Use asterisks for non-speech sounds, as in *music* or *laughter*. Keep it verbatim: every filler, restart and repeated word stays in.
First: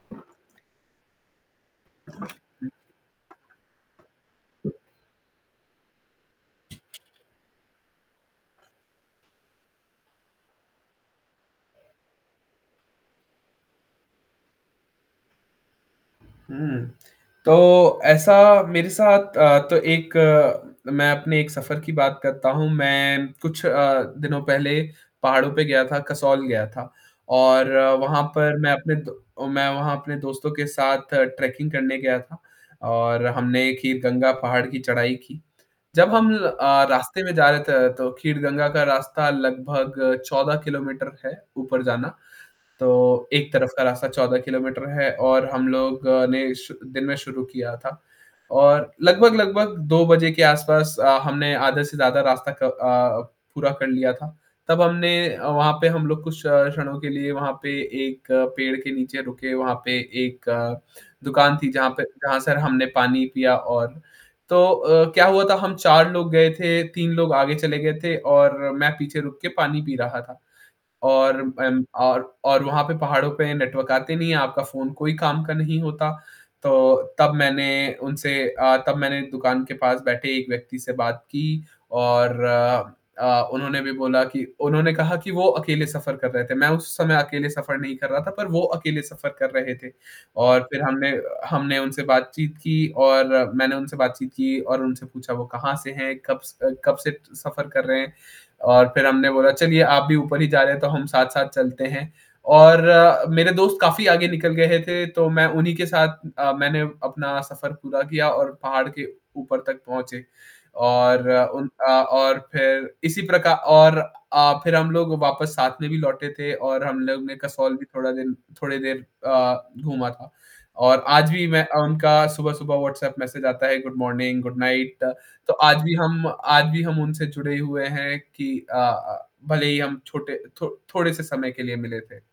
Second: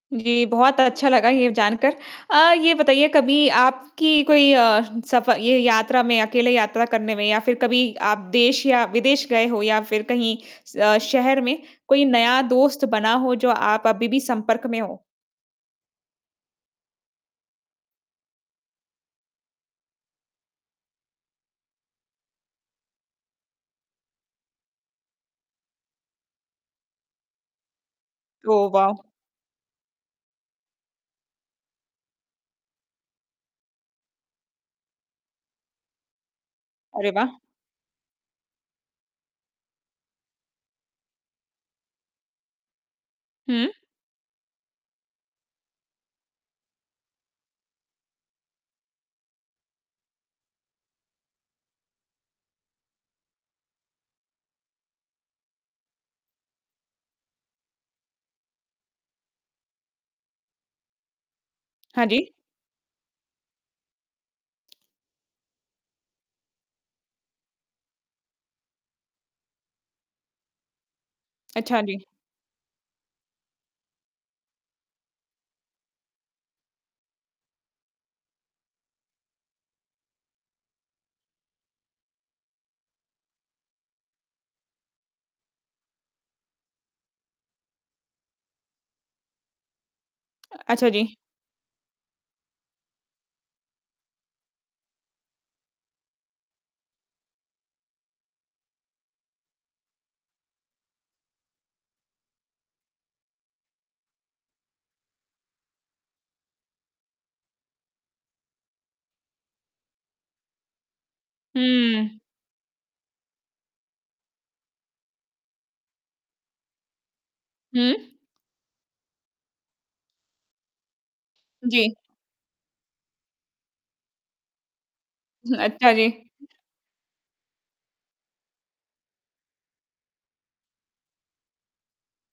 जी, बहुत अच्छा लगा ये जानकर अ, ये बताइए कभी आपकी कोई अ, सफ़र ये यात्रा में अकेले यात्रा करने में या फ़िर कभी आप देश या विदेश गए हो या फ़िर कहीं स अ, शहर में कोई नया दोस्त बना हो जो आप अभी भी संपर्क में हो? हुँ, तो ऐसा मेरे साथ अ, तो एक अ, मैं अपने एक सफ़र की बात करता हूँ। मैं कुछ अ, दिनों पहले पहाड़ों पे गया था, कसौल गया था और वहाँ पर ओह, मैं अपने वाओ! मैं दो व अपने दोस्तों के साथ ट्रैकिंग करने गया था और हमने खीरगंगा पहाड़ की चढ़ाई की। जब हम अ, अरे रास्ते वाह! में जा रहे थे तो खीरगंगा का रास्ता लगभग चौदह किलोमीटर है ऊपर जाना। तो एक तरफ़ हुँ। का रास्ता चौदह किलोमीटर है और हम लोग ने शु दिन में शुरू किया था। और लगभग-लगभग दो बजे के आस-पास अ, हमने आधे से ज़्यादा रास्ता क अ अ, पूरा कर लिया था। तब हमने अ, वहाँ पे हम लोग कुछ क्ष क्षणों के लिए वहाँ पे एक पेड़ के नीचे रुके वहाँ पे एक दुकान थी जहाँ पे हाँ जी। जहाँ से हमने पानी पिया और तो अ, क्या हुआ था हम चार लोग गए थे, तीन लोग आगे चले गए थे और मैं पीछे रुक के पानी पी रहा था। और अच्छा, अम, जी। और और वहाँ पे पहाड़ों पे नेटवर्क आते नहीं हैं, आपका फ़ोन कोई काम का नहीं होता। तो तब मैंने उनसे अ, तब मैंने दुकान के पास बैठे एक व्यक्ति से बात की और अ, उन्होंने भी बोला कि उन्होंने कहा कि वो अकेले सफ़र कर रहे थे। मैं उस समय अकेले सफ़र नहीं कर रहा था पर वो अकेले सफ़र कर रहे थे और फ़िर अच्छा, हमने जी। हमने उनसे बातचीत की और मैंने उनसे बातचीत की और उनसे पूछा वो कहाँ से हैं? कब से अ, कब से सफ़र कर रहे हैं और फ़िर हमने बोला चलिए आप भी ऊपर ही जा रहे हैं तो हम साथ-साथ चलते हैं और मेरे दोस्त काफ़ी आगे निकल गए थे तो मैं उन्हीं के साथ अ, मैंने अपना सफ़र पूरा किया और पहाड़ के ऊपर तक पहुँचे। और उन अ, हुँ। और फ़िर इसी प्रकार और अ, फ़िर हम लोग वापस साथ में भी लौटे थे और हम लोग ने कसौल भी हुँ। थोड़ा दिन थोड़ी देर अ, घूमा था और आज भी मैं अ, जी। उनका सुबह-सुबह व्हाट्सएप मैसेज आता है गुड मॉर्निंग, गुड नाइट तो *chuckles* आज अच्छा भी जी। हम आज भी हम उनसे जुड़े हुए हैं की अ अ, भले ही हम छोटे थो थोड़े से समय के लिए मिले थे।